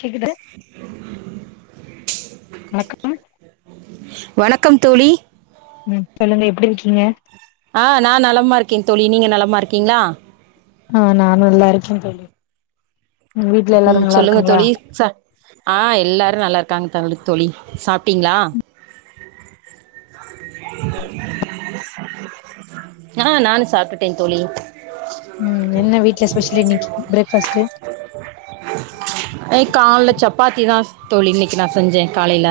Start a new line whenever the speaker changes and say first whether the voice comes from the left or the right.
left: கேக்குதா வணக்கம்
right: வணக்கம் தோழி
left: ம் சொல்லுங்க எப்பிடி இருக்கீங்க
right: ஆ நான் நலமா இருக்கேன் தொழி நீங்கள் நலமா இருக்கீங்களா
left: ஆ நான் நல்லா இருக்கேன் தோழி உங்க வீட்டு்ல
right: ம்
left: எல்லாரும் நல்லா
right: சொல்லுங்க
left: இருக்காங்களா
right: தோழி ச ஆ எல்லாரு நல்லாருக்காங்க [unintelligible] தோழி சாப்பிட்டீங்களா ஆ நானு சாப்பிட்டுட்டேன் தோழி
left: ம் என்ன வீட்ல ஸ்பெஷல்லு இன்னைக்கு பிரேக்ஃபாஸ்ட்கு
right: ஏ காலல சப்பாத்திதான் தோழி இன்னைக்கு நா செஞ்சேன் காலைல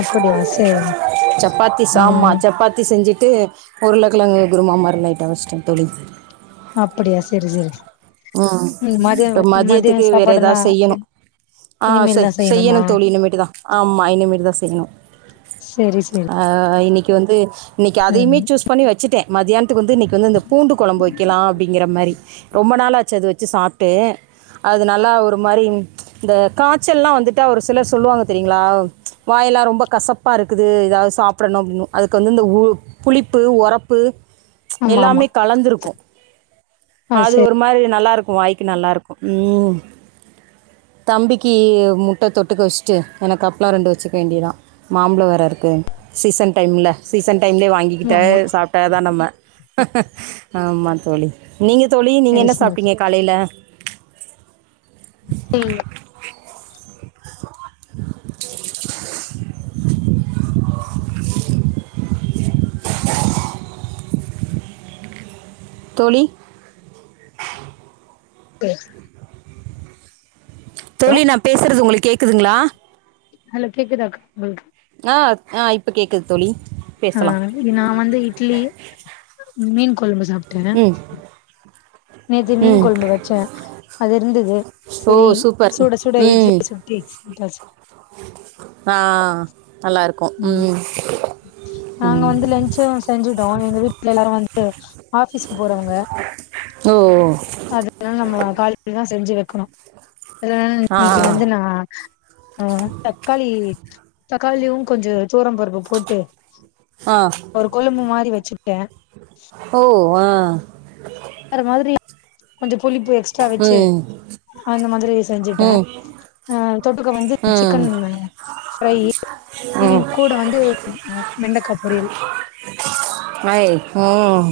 left: அப்படியா சேரிங்
right: சப்பாத்தி சாம
left: ம்
right: சப்பாத்தி செஞ்சுட்டு உருலகிழங்கு குருமா மாரி லைட்ட வச்சிட்ட தோழி
left: அப்படியா செரி செரி
right: ம்
left: மதிய
right: இப்போ
left: மதிய
right: மதியத்துக்கு வேற ஏதாது
left: சாப்பாடுல்லா
right: செய் செய்யணு ஆ
left: இனிமேல் தா
right: செய்யணு
left: செய்யணுமா
right: தோழி இனிமேட்டு தா ஆ ஆமா இனிமேட்டு தா செய்யணு
left: சரி சரி
right: ஆ இன்னைக்கு வந்து இன்னைக்கு அதையுமே
left: ம்
right: சூஸ் பண்ணி வச்சுட்டே மதியானத்துகு வந்து இன்னைகக்கு வந்து இந்த பூண்டு கொழம்பு வைக்கலா அப்டிங்கிற மாரி ரொம்ப நாளாச்சு அது வச்சு சாப்ட்டு அதனாலா ஒரு மாரி இந்த காச்சல்லா வந்துட்டா ஒரு சிலர் சொல்லுவாங்க தெரியுங்களா வாயெல்லா ரொம்ப கசப் ப்பா இருக்குது ஏதாது சாப்புடணு அப்படின்னு அதுக்கு வந்து இந்த உ புளிப்பு ஒரப்பு
left: ஆமா ஆமா
right: எல்லாமே கலந்துருக்கு
left: ஆ
right: அது
left: செரி
right: ஒரு மாரி நல்லா இருக்கு வாய்க் க்கு நல்லாருக்கு ம் தம்பிக்கு முட்டை தொட்டுக்க வச்சுட்டு எனக்கு அப்ல ரெண்டு வச்சுக்க வேண்டியதுதா மாம்பலோ வேர இருக்கு சீசன் டைம்ல்ல சீசன் டைம்லே
left: ஆமா
right: வாங்கிக்கிட்டே
left: ஆமா
right: சாப்பிட்ட தான் நம்ம ஆமா தோழி நீங்க தோழி நீங்க
left: செரி
right: என்ன
left: செரி
right: சாப்ட்டீங்க காலைல
left: ம்
right: தோழி
left: ம்
right: தோழி நா பேசுறது உங்களுக்கு கேக்குதுங்ளா
left: ஹலோ கேக்குதா உங்களுக்
right: ஆ ஆ இப்ப கேக்குது தோழி
left: ஆ
right: பேசலாம்
left: நா வந்து இட்லி மீன் கொழம்பு சாப்ட்டே
right: ம்
left: நேத்தி மீன்
right: ம்
left: கொழம்பு வச்சே அது இருந்துது
right: ஓ
left: சேரி
right: சூப்பர்
left: சூட சூட இட்லி
right: ம்
left: சுட்டு சாப்ட்டாச்சு
right: ஆ நல்லா இருக்கு, ம்
left: நாங்க வந்து லன்ச் செஞ்சுட்டோ எங்க வீட்ல எல்லாரு வந்து ஆஃபிஸ்க்கு போறவங்க
right: ஓ
left: அதனால நம்ம காலைலதா செஞ்சு வைக்கணு அதனால
right: ஆ
left: இன்னைக்கு வந்து நா ஆ தக்காளி தக்காளியு கொஞ்சோ தோரம்பருப்பு போட்டு
right: ஆ
left: ஒரு கொழம்பு மாரி வச்சுட்டே
right: ஓ ஆ
left: வேற மாதிரி கொஞ்சோ புளிப்பு எக்ஸ்ட்ரா வச்சு
right: ம்
left: அந்த மாதிரி செஞ்சுட்டே
right: ம்
left: ஆ தொட்டுக்க வந்து
right: ம்
left: சிக்கன் ஃப்ரை ஃப்ரை
right: ம்
left: கூட வந்து வெண்டக்கா பொரியல்
right: ஐ, ம்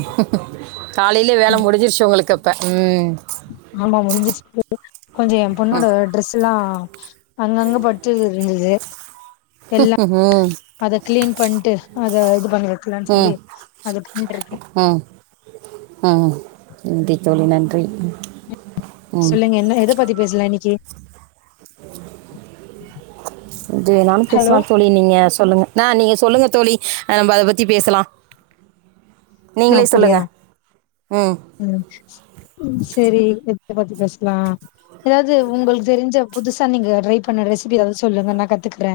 right: காலையிலயே வேலை
left: ம்
right: முடிஞ்சிருச்சு உங்களுக்கு அப்ப, ம்
left: ஆமா முடிஞ்சிச்சு கொஞ்சோ எ பொண்ணோட ட்ரெஸ் எல்லா அங்கங்க பட்டு இருந்துது
right: ம்
left: அத கிளீன் பண்ணிட்டு அத இது பண்ணி வைக்கலானு சொல்லி
right: ம்
left: அத பண்ணிட்டு இருக்கே
right: ம் ம் நன்றி தோழி நன்றி ம்
left: சொல்லுங்க என்ன எத பத்தி பேசலா இன்னைக்கி
right: எது வேணாலு
left: ஹலோ
right: பேசலாம் தோழி நீங்க சொல்லுங்க ஆ நீங்க சொல்லுங்க தோழி நம்ம அத பத்தி பேசலா நீங்களே
left: அப்டியா
right: சொல்லுங்க ம்
left: ம் ம், சரி எத பத்தி பேசலா ஏதாவது உங்களுக்கு தெரிஞ்ச புதுசா நீங்க ட்ரை பண்ண ரெசிபி ஏதாவது சொல்லுங்க நா கத்துக்குறே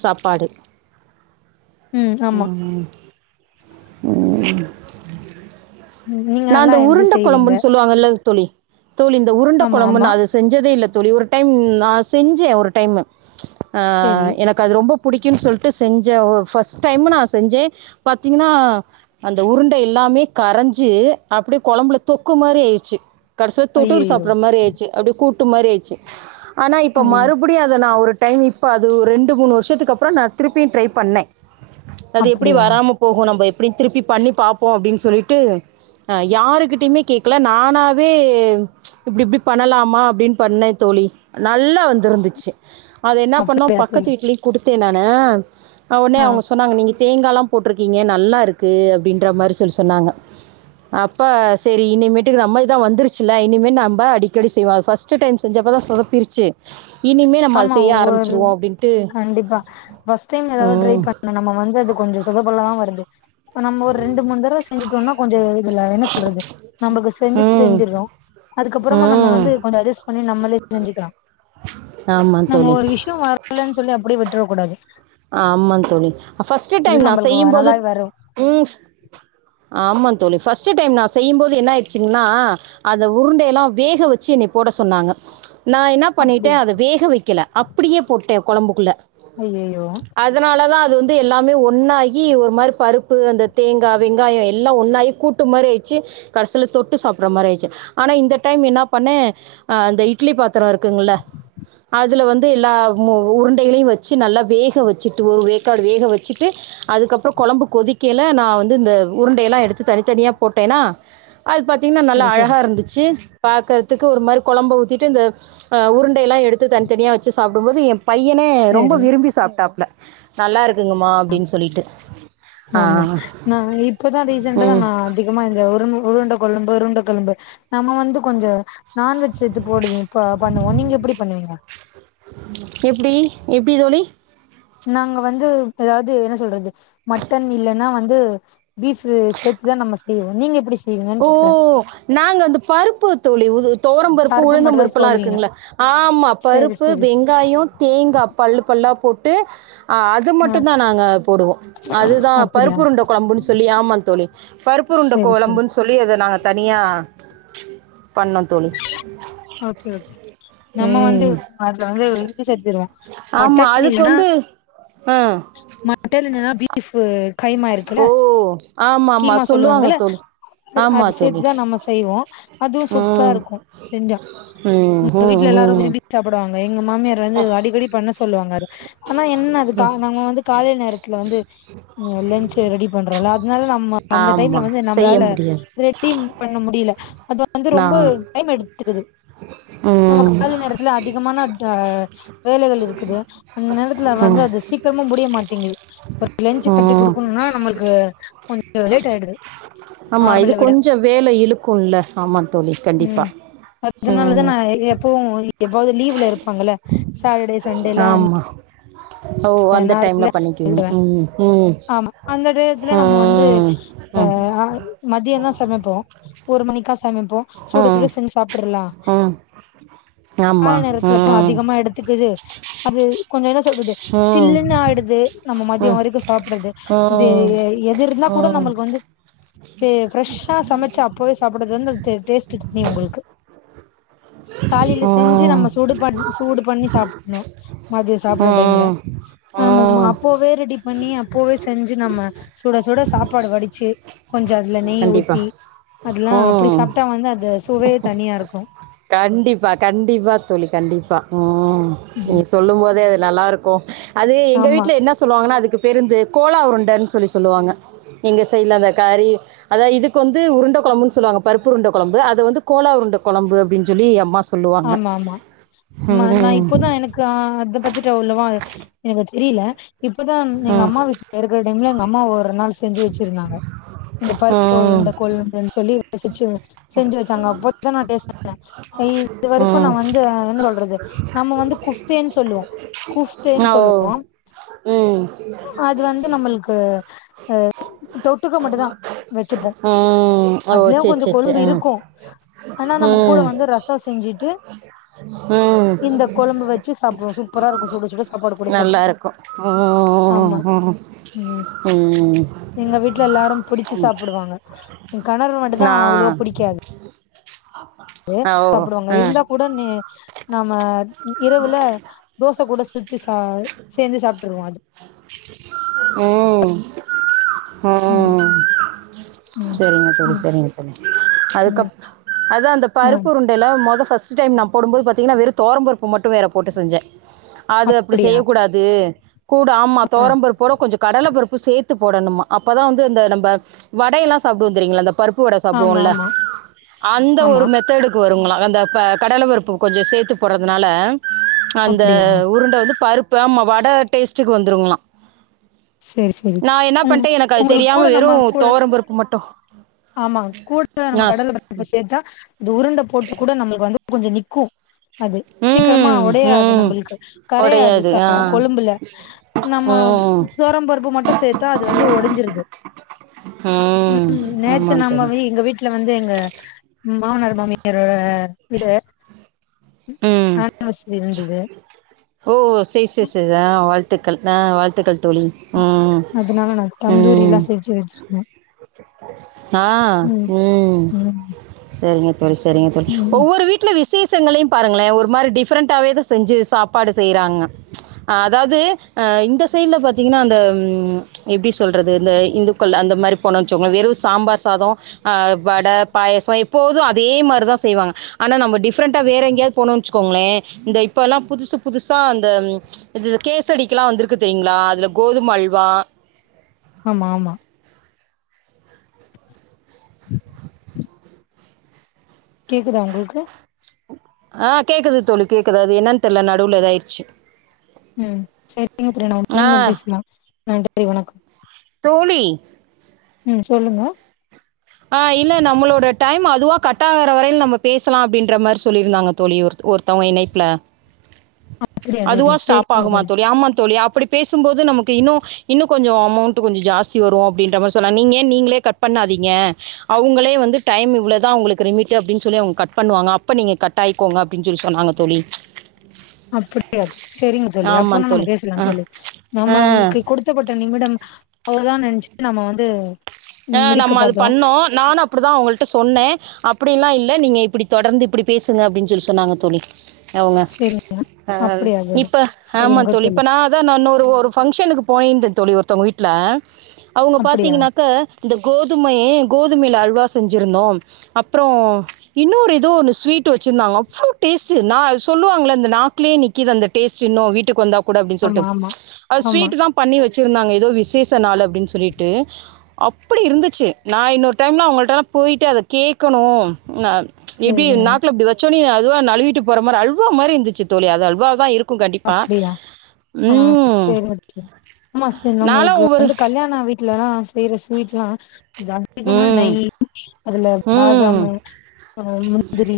right: சாப்பாடு
left: ம் ஆமா
right: ம்
left: ம் நீங்க
right: நா
left: நல்லா
right: இந்த
left: இது
right: உருண்ட
left: செய்வீங்க
right: கொழம்புன்னு சொல்லுவாங்க இல்ல தோழி தோழி இந்த உருண்ட
left: ஆமா
right: கொழம்புனு
left: ஆமா
right: அது செஞ்சதே இல்ல தோழி ஒரு டைம் நா செஞ்சே ஒரு டைமு அ
left: செரி
right: எனக் கு அது ரொம்ப புடிக்குன்னு சொல்லிட்டு செஞ்சே ஃபர்ஸ்ட் டைம் நா செஞ்சே பாத்தீங்னா அந்த உருண்ட எல்லாமே கரைஞ்சு அப்டியே கொழம்புல தொக்கு மாரி ஆயிடுச்சு கடைசில தொட்டுட்டு
left: ஐயையோ
right: சாப்புட்ற மாரி ஆயிடுச்சு அப்படியே கூட் டு மாரி ஆயிடுச்சு ஆனா இப்ப
left: ஐயோ
right: மறு படியு அத நா ஒரு டைம் இப்ப அது ஒரு ரெண்டு மூணு வருஷத்துக்கு அப்றோ நா திருப்பியு ட்ரை பண்ணே அது எப்டி
left: அப்டியா
right: வராம போகு நம்ம எப்டியு திருப்பி பண்ணி பாப்போ அப்டின்னு சொல்ட்டு அ யாருக்கிட்டயுமே கேக்கல நானாவே இப்டி இப்டி பண்ணலாமா அப்டின்னு பண்ணே தோழி நல்லா வந்திருந்துச்சு அத என்ன பண்ணோ
left: அப்டியா தோழி
right: பக்கத்து வீட்லயும் குடுத்தே நானு அ உடனே
left: ஆ
right: அவங்க சொன்னாங்க நீங்க தேங்கால்லா போட்ருக்கீங்க நல்லா இருக்கு அப்டின்ற மாரி சொல்லி சொன்னாங்க அப்ப சரி இனிமேட்டுக்கு நம்மளுக்குதா வந்துருச்சுல இனிமே நம்ப அடிக்கடி செய்வோ ஃபர்ஸ்ட் ஃபர்ஸ்ட் டைம் செஞ்சப்ப தா சொதப்பிருச்சு இனிமேல் நம்ம அதை
left: ஆமா
right: செய்ய
left: ஒவ்வொரு
right: ஆரம்பிச்சிருவோம் அப்படின்ட்டு
left: கண்டிப்பா ஃபர்ஸ்ட் டைம் ஏதாவது ட்ரை
right: ம்,
left: பண் நம்ம வந்து அது கொஞ்சம் சொதப்பலதா வருது இப்ப நம்ம ஒரு ரெண்டு மூணு தடவ செஞ்சுட்டோம்னா கொஞ்சம் இதுல என்ன சொல்றது நம்மளுக்கு செஞ்சு
right: ம்
left: தெரிஞ்சிடுறோ அதுக்கப்புறமா நம்ம
right: ம்
left: வந்து பல அஜஸ்ட் பண்ணி நம்மளே செஞ்சிக்கலா
right: ஆமாம்
left: நம்ம
right: தோழி
left: ஒரு விஷயோ வரலன்னு சொல்லி அப்டியே விட்ரக் கூடாது
right: ஆமா தோழி ஃபர்ஸ்ட் டைம்
left: அது
right: நா செய்யும்
left: நம்மளுக்கு
right: போது
left: நல்லாவே வரு
right: உம் ஆமா தோழி ஃபர்ஸ்ட்டு டைம் நா செய்யும்போது என்னாயிடுச்சிங்னா அந்த உருண்டைய எல்லாம் வேக வெச்சு என்னைய போட சொன்னாங்க நா என்ன பண்ணிட்டே
left: அப்படியா
right: அத வேக வெக்கல அப்டியே போட்டே கொழம்புக்குள்ள
left: ஐய்யயோ
right: அதனால தாஅது வந்து எல்லாமே ஒன்னாகி ஒரு மாதிரி பருப்பு அந்த தேங்கா வெங்காயம் எல்லா ஒன்னாகி கூட்டு ட்டு மாரி ஆயிச்சு கடைசில தொட்டு சாப்டுற மாதிரி ஆயிச்சு ஆனா இந்த டைம் என்ன பண்ணே அ அந்த இட்லி பாத்திரம் இருக்குங்கல்ல அதுல வந்து எல்லா உருண்டைகளையும் வச்சு நல்லா வேக வச்சுட்டு ஒரு வேக்காடு வேக வச்சுட்டு அதுக்கப்புறோ கொழம்பு கொதிக்கையில நா வந்து இந்த உருண்டையெல்லா எடுத்து தனித் தனியா போட்டேன்னா அது பாத்தீங்கன்னா நல்லா
left: சரி சரி
right: அழகா இருந்து ச்சு பாக்கறதுக்கு ஒரு மாரி குழம்ப ஊத்திட்டு இந்த அ உருண்டெயெல்லா எடுத்து தனித்தனியா வச்சு சாப்டும்போது எ பையனே ரொம்ப
left: சரி
right: விரும்பி சாப்ட்டாப்புல நல்லா இருக்குங்கம்மா
left: ஆ
right: அப்படின்னு சொல்லிட்டு
left: கோழி
right: ஆ
left: நா இப்பதா ரீசண்டா தா
right: ம்
left: நா வ்ந் நான்வெஜ் சேத்து போடுவீ பண்ணுவோ நீங்க எப்டி பண்ணுவீங்க
right: எப்டி எப்டி தோழி
left: நாங்க வந்து எப்பயாவது என்ன சொல்றது மட்டன் இல்லைன்னா வந்து பீஃப் சேத்துதா நம்ம செய்வோ நீங்க எப்டி
right: ஓ
left: செய்வீங்கன்னு கேக்குறே
right: நாங்க வந்து பருப்பு தோழி தோவரம் பருப்பு
left: கருப்பு
right: உளுந்தம்
left: மட்டுந்தா
right: பருப்பு எல்லாம்
left: சொல்லுவீங்க
right: இருக்குங்ள ஆமா
left: சேரி
right: பருப்பு
left: சேரி
right: வெங்காயம் தேங்கா பல்லு பல்லா போட்டு அது
left: ஆ
right: மட்டும் தா நாங்க போடுவோம் அது தா
left: அப்டியா
right: பருப்புருண்ட குழம்புன்னு சொல்லி ஆமா தோழி பருப்புருண்ட
left: சேரி சேரி
right: குழம்புன்னு சொல்லி அத நாங்க தனியா பண்ணோம் தோழி
left: ஓகே ஓகே நம்ம வந்து
right: ம்
left: அதுல வந்து இஞ்சி சேத்துடுவோ
right: ஆமா
left: மட்டன்
right: அதுக்கு
left: இல்லன்னா
right: வந்து ஆ
left: மட்டல் இல்லனா பீஃப் கைமா இருக்குல்ல
right: ஓ ஆமா ஆமா
left: கீமா சொல்லுவாங்க
right: தோழி ஆமா
left: அது
right: தோழி
left: சேத்துதா நம்ம செய்வோ அதுவும் சூப் ப்பரா
right: ம்
left: இருக்கூ செஞ்சா
right: ம்
left: எங்க
right: ம்
left: வீட்ல எல்லாரும்
right: ம்
left: விரும்பி சாப்டுவங்க எங்க மாமியார் வந்து அடிக்கடி பண்ண சொ சொல்லுவாங்க ஆனா என்ன அது [unintelligible] நாங் வந்து காலை நேரத்துல வந்து லஞ்சு ரெடி பண்றோம்ல அதனால நம்ம அந்த டைம்ல
right: ஆமாம்
left: வந்து
right: செய்ய
left: நம்மளால
right: முடியாது
left: ரெடி பண்ண முடியல அது வந்து ரொம்ப
right: நான்
left: டைம் எடுத்துக்குது நம்ம
right: ம்
left: காலை நேரத்துல அதிகமான ஆ வேலைகள் இருக்குது அந்த நேரத்துல வந்து
right: ம்
left: அது சீக்கிரமா முடிய மாட்டேங்குது லஞ்சு கட்டி
right: ம்
left: குடுக்கணும்னா நம்மளுக்கு கொஞ்சோ லேட் ஆயிடுது
right: ஆமா இது
left: நார்மல விட
right: கொஞ்சோ வேல இழுக்கும்ல ஆமா
left: ம் அதுனாலதா நா எப்பவு எப்பாவது லீவுல இருப்பாங்கள சாட்டர்டே சண்டெல்லா
right: ஆமாம் ஓ அந்த டைம்ல பண்ணிக்குவீங்க ம் ம்
left: ஆமா அந்த நேரத்துல
right: ம் அ
left: மதியோ தா சமைப்போ ஒரு மணிக்கா சமைப்போ சுட சுட
right: ம்
left: செஞ்சி சாப்றலா
right: ம்
left: கால
right: ஆமாம்
left: நேரத்துல
right: ம் ம்
left: அதிகமா எடுத்துக்குது அது கொஞ்சோ என்ன சொல்றது
right: ம்
left: சில்லுன்னு ஆயிடுது நம்ம மதியோ வரைக்கு சாப்பிடுறது இது எது இருந்தா கூட
right: ம்
left: நம்மளுக்கு வந்து து ஃப்ரெஷ்ஷா சமைச்சி அப்பவே சாப்பிடறது வந்து அந்த டேஸ்ட் தனி உங்களுக்கு காலையில செஞ்சி
right: ம்
left: நம்ம சுடு பண்ணி சூடு பண்ணி சாப்பிடணு மதியம் சாப்பற டைம்ல
right: ம்
left: ஆமா ஆமா
right: ம்
left: அப்பவே ரெடி பண்ணி அப்பவே செஞ்சி நம்ம சுட சுட சாப்பாடு வடிச்சி கொஞ்சோ அதுல நெய் ஊத்தி
right: கண்டிப்பாக
left: அதெல்லா அப்டி
right: ம்
left: சாப்பிட்டா வந்து அது சுவையே தனியா இருக்கு
right: கண்டிப்பா கண்டிப்பா தோழி கண்டிப்பா ம் நீ
left: ம்
right: சொல்லும் போதே அது நல்லா இருக்கு அது எங்க
left: ஆமா
right: வீட்ல என்ன சொல்லுவாங்கன்னா அதுக்கு பேருந்து கோலா உருண்டன்னு சொல்லி சொல்லுவாங்க எங்க சைடில அந்த கறி அதாவது இதுக்கு வந்து உருண்ட கொழம்பு சொல்லுவாங்க பருப்பு உருண்ட கொழம்பு அத வந்து கோலா உருண்ட கொழம்பு அப்டின்னு சொல்லி அம்மா சொல்லுவாங்க
left: ஆமா
right: ம்
left: கா அத பத்திட்டு அவ்ளவா எனக்கு தெரில இப்பதா எங்க
right: ம்
left: அம்மா வீட்ல இருக்கிற டைம்ல எங்க அம்மா ஒரு நாள் செஞ்சி வச்சிருந்தாங்க இந்த பருப்பு
right: ம்
left: உருண்ட கொழும்புன்னு சொல்லி [unintelligible] செஞ்சி வச்சாங்க அப்பதா நா டேஸ்ட் பண்ணே இது வரைக்கு நா
right: ம்
left: வந்து என்ன சொல்ற து நம்ம வந்து குப்தேன்னு சொல்லுவோ
right: அ
left: குஃப்தேன்னு
right: ஓ
left: சொல்லுவோ
right: ம்
left: இது வந்து நம்மளுக்கு ஆ தொட்டுக்க மட்டு தா வச்சிப்போ
right: ம் ஓ
left: அதுலயு
right: சரி
left: கொஞ்சோ
right: சரி சரி
left: கொழும்பு இருக்கு ஆனா நம்ம கூட
right: ம் ம்
left: வந்து ரசம் செஞ்சிட்டு
right: ம்
left: கொழம்பு வச்சி சாப்பிடுவோ சூப்பர இருக்கு சுட சுட சாப்பாடு போட்டு சாப்
right: ம் ம் ம் ம் ம்
left: எங்க வீட்ல எல்லாரு புடிச்சி சாப்பிடுவாங்க எ காணவரு மட்டு தா அவ்ளோ
right: நான்
left: பிடிக்காது
right: ஓ
left: [inaudible] சாப்பிடுவாங்க
right: ம்
left: இருந்தா கூட நீ நாம இரவுல தோசை கூட சுத்தி சா சேந்து சாப்பிட்டுருவோ அது
right: ம் ம்
left: ம்
right: சேரிங்க தோழி
left: ம் ஸ்
right: சேரிங்க தோழி அதுக்கு
left: ம்
right: அப் அதா
left: ஆ
right: பருப்பு உருண் டல்ல முத ஃபர்ஸ்ட் டைம் நா போடுபோது பாத்தீங்கன்னா வெறு தோவரம் பருப்பு மட்டு வேற போட்டு செஞ்சே அது அப்டி
left: அப்டியா
right: செய்யக்கூடாது கூட ஆமா
left: ஆ
right: தோவரம்பருப்போட கொஞ்சோ கடல பருப்பு சேத் து போடணுமா அப்பதா வந்து இந்த நம்ம வட எல்லா சாப்பிட்டுவோ தெரியுங்களா இந்த பருப் பு வட
left: ஆமா
right: சாப்பிடுவோல்ல
left: ஆமா
right: அந்த
left: ஆமா
right: ஒரு மெத்தேடுக் கு வருங்களா அந்த ப கடல பருப்பு கொஞ்சோ சேத்து போடுறதுனால அந்த
left: அப்டியா
right: உருண்ட வந்து பருப்பு வடை டேஸ்ட்டுக்கு வந்துருங்களா
left: சேரி சேரி
right: நா என
left: உங்
right: பண்ணிட்டே எனக்கு அது தெரியாம வெறு தோவரம் பருப்பு மட்
left: ஆமாங்க கூட்ட நம்ம
right: நான்
left: கடல பருப்பு சேத்தா இந்த உருண்ட போட்டு கூட நம்மளுக்கு வந்து கொஞ்சோ நிக்கு அது சீக்கிரமா
right: ம்
left: உடையாது
right: ம்
left: நம்மளுக்கு கரையாது
right: ஒடையாது ஆ
left: ச கொழம்புல நம்ம
right: ம்
left: தோவரம்பருப்பு மட்டு சேத்தா அது வந்து ஒடஞ்சிருது ம் நேத்து
right: ஆமாம்
left: நாம
right: தோழி
left: வி எங்க வீட்ல வீட்ல வந்து எங்க மாமனார் மாமியாரோட இது
right: ம்
left: [unintelligible] இருந்துது
right: ஓ சேர் சேர் சேரி ஆ வாழ்த்துக்கள் ஆ வாழ்த்துக்கள் தோழி ம்
left: அதனால நான் தந்தூரி
right: ம்
left: எல்லா செஞ்சு வச்சிருக்க
right: ஆ ம்
left: ம்
right: செரிங்க தோழி செரிங்க தோழி
left: ம்
right: ஒவ்வொரு வீட்டு வீட்டுல விசேஷங்களையு பாருங்களேன் ஒரு மாரி டிஃப்ரெண்டாவே தா செஞ்சு சாப்பாடு செய்றாங்க அதாவது இந்த சைடுல பாத்தீங்கனா அந்த எப்டி சொல்றது இந்த இந்துக்கள் அந்த மாரி போண்ணு வச்சோங்க வெறு சாம்பார் சாதோ வடை பாயாசம் இப் எப்போது அதே மாரி தா செய்வாங்க ஆனா நம்ம டிஃப்ரெண்டா வேறு எங்கேயாவது போணோணு வெச்சுக்கோங்ளே இந்த இப்ப எல்லா புதுசு புதுசா அந்த இ கேசடிக்கெல்லா வந்திருக்கு தெரியுங்களா அதுல கோதுமல்வா
left: ஆமா ஆமா கேக்குதா உங்ளுக்கு
right: ஆ கேக்குது தோழி கேக்குது அது என்னனு தெரில நடுவுல இதாயிருச்சு
left: ம் சேரிங்க
right: ஆ
left: [unintelligible] பேசலா நன்றி வணக்கம்
right: தோழி
left: ம் சொல்லுங்க
right: ஆ இல்ல நம்மளோட டைம் அதுவா கட்டாகற வரையில நம்ம பேசலா அப்டின்ற மாரி சொல்லிருந்தாங்க தோழி ஒர் ஒருத்தவுங்க இணைப்ல
left: அப்படியா
right: அதுவா
left: தோழி
right: ஸ்டாப்
left: சரிங்க
right: ஆகுமா தோழி ஆமா தோழி அப்டி பேசும்போது நமக்கு இன்னு இன்னு கொஞ்சோ அமௌண்ட் கொஞ்ச ஜாஸ்தி வரு அப்டின்ற மாரி சொன்னா நீங்க நீங்களே கட் பண்ணாதீங்க அவுங்களே வந்து டைம் இவ்ளதா உங்ளுக்கு லிமிட்டு அப்டின்னு சொல்லி அவங்க கட் பண்ணுவாங்க அப்ப நீங்க கட் கட் ஆயிக்கோங்க அப்டின்னு சொல்லி சொன்னாங்க தோழி
left: அப்படியா சொ செரிங்க தோழி
right: ஆமா
left: அப்பன்னா நம்ம
right: தோழி
left: பேசலா
right: ஆ
left: தோழி நம்ம
right: ஆ
left: அவுங்க்கு குடுத் ப்பட்ட நிமிடம் அவ்ளதானு நெனைச்சுட்டு நம்ம வந்து
right: ஆ
left: முடிக்க
right: நம்ம அது
left: பாத்தோ
right: பண்ணோ நானு அப்டிதா உங்கள்ட்ட சொன்னே அப்படி எல்லா இல்ல நீங்க இப்டி தொடர்ந்து இப்டி பேசுங்க அப்டின்னு சொல்லி சொன்னாங்க தோழி அவுங்க
left: சரி
right: ஆ
left: அப்படியா தோழி
right: இப்ப ஆமா
left: சரிங்க
right: தோழி இப்ப நா அதா நா ஒரு பஃங்க்ஷனுக்கு போயிருந்தே தோழி ஒருத்தவங்க வீட்ல அவங்க
left: அப்படியா
right: பாத்தீங்கனாக்க இந்த கோதுமையே கோதுமைல அல்வா செஞ்சிருந்தோ அப்புறோ இன்னொரு ஏதோ ஒரு ஸ்வீட் வச்சிருந்தாங்க அவ்ளோ டேஸ்ட் நா சொல்லுவாங்கள இந்த நா நாக்குலே நிக்குது அந்த டேஸ்ட் இன்னு வீட்டுக்கு வந்தா கூட அப்டின்னு
left: ஆமா
right: சொல்லிட்டு
left: ஆமா
right: அ
left: ஆமா
right: ஸ்வீட் தா பண்ணி வச்சிருந்தாங்க ஏதோ விசேஷ நாளு அப்டின்னு சொல்லிட்டு அப்படி இருந்துச்சு நா இன்னொரு டைம்ல அவங்கள்ட்டலா போயிட்டு அத கேக்கணு ந எப்டி
left: சரிங்க
right: நாக்குல அப்டி வச்சோனே அதுவா நழுவிட்டு போற மாரி அல்வா மாரி இருந்துச்சு தோழி அது அல்வா தா இருக் கு கண்டிப்பா
left: அப்படியா ஆ சேரிங்க தோழி ஆமா சேரி
right: நான்லாம்
left: நம்ளுக்கு
right: ஒவ்வொரு
left: வந்து கல்யாண வீட்டு லலா செய்ற ஸ்வீட்லா அ அதிகமா
right: ம்
left: நெய் அதுல
right: ம்
left: பாதாமு அப்றோ முந்திரி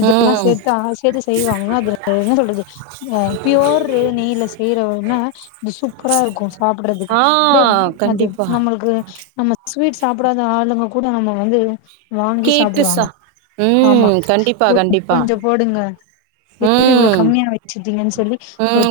left: இதெல்லா
right: ம்
left: சேத்து [unintelligible] செய்வாங்களா அது என்ன சொல்றது ப்யோர் நெய்யில செய்யறவனா இது சூப்பரா இருக்கு சாப்றதுக்கு
right: ஆ
left: அப்டியோ அது
right: கண்டிப்பாக
left: நம்மளுக்கு நம்ம ஸ்வீட் சாப்பிடாத ஆளுங்க கூட நம்ம வந்து வாங்கி
right: கேட்டு
left: சாப்டுவாங்க
right: சா
left: ஆமா
right: ம்
left: கொ
right: கண்டிப்பாக கண்டிப்பாக
left: கொஞ்சோ போடுங்க எதுக்கு இவ்ளோ
right: ம்
left: கம்மியா வச்சிட்டீங்கனு சொல்லி ஒரு
right: ம்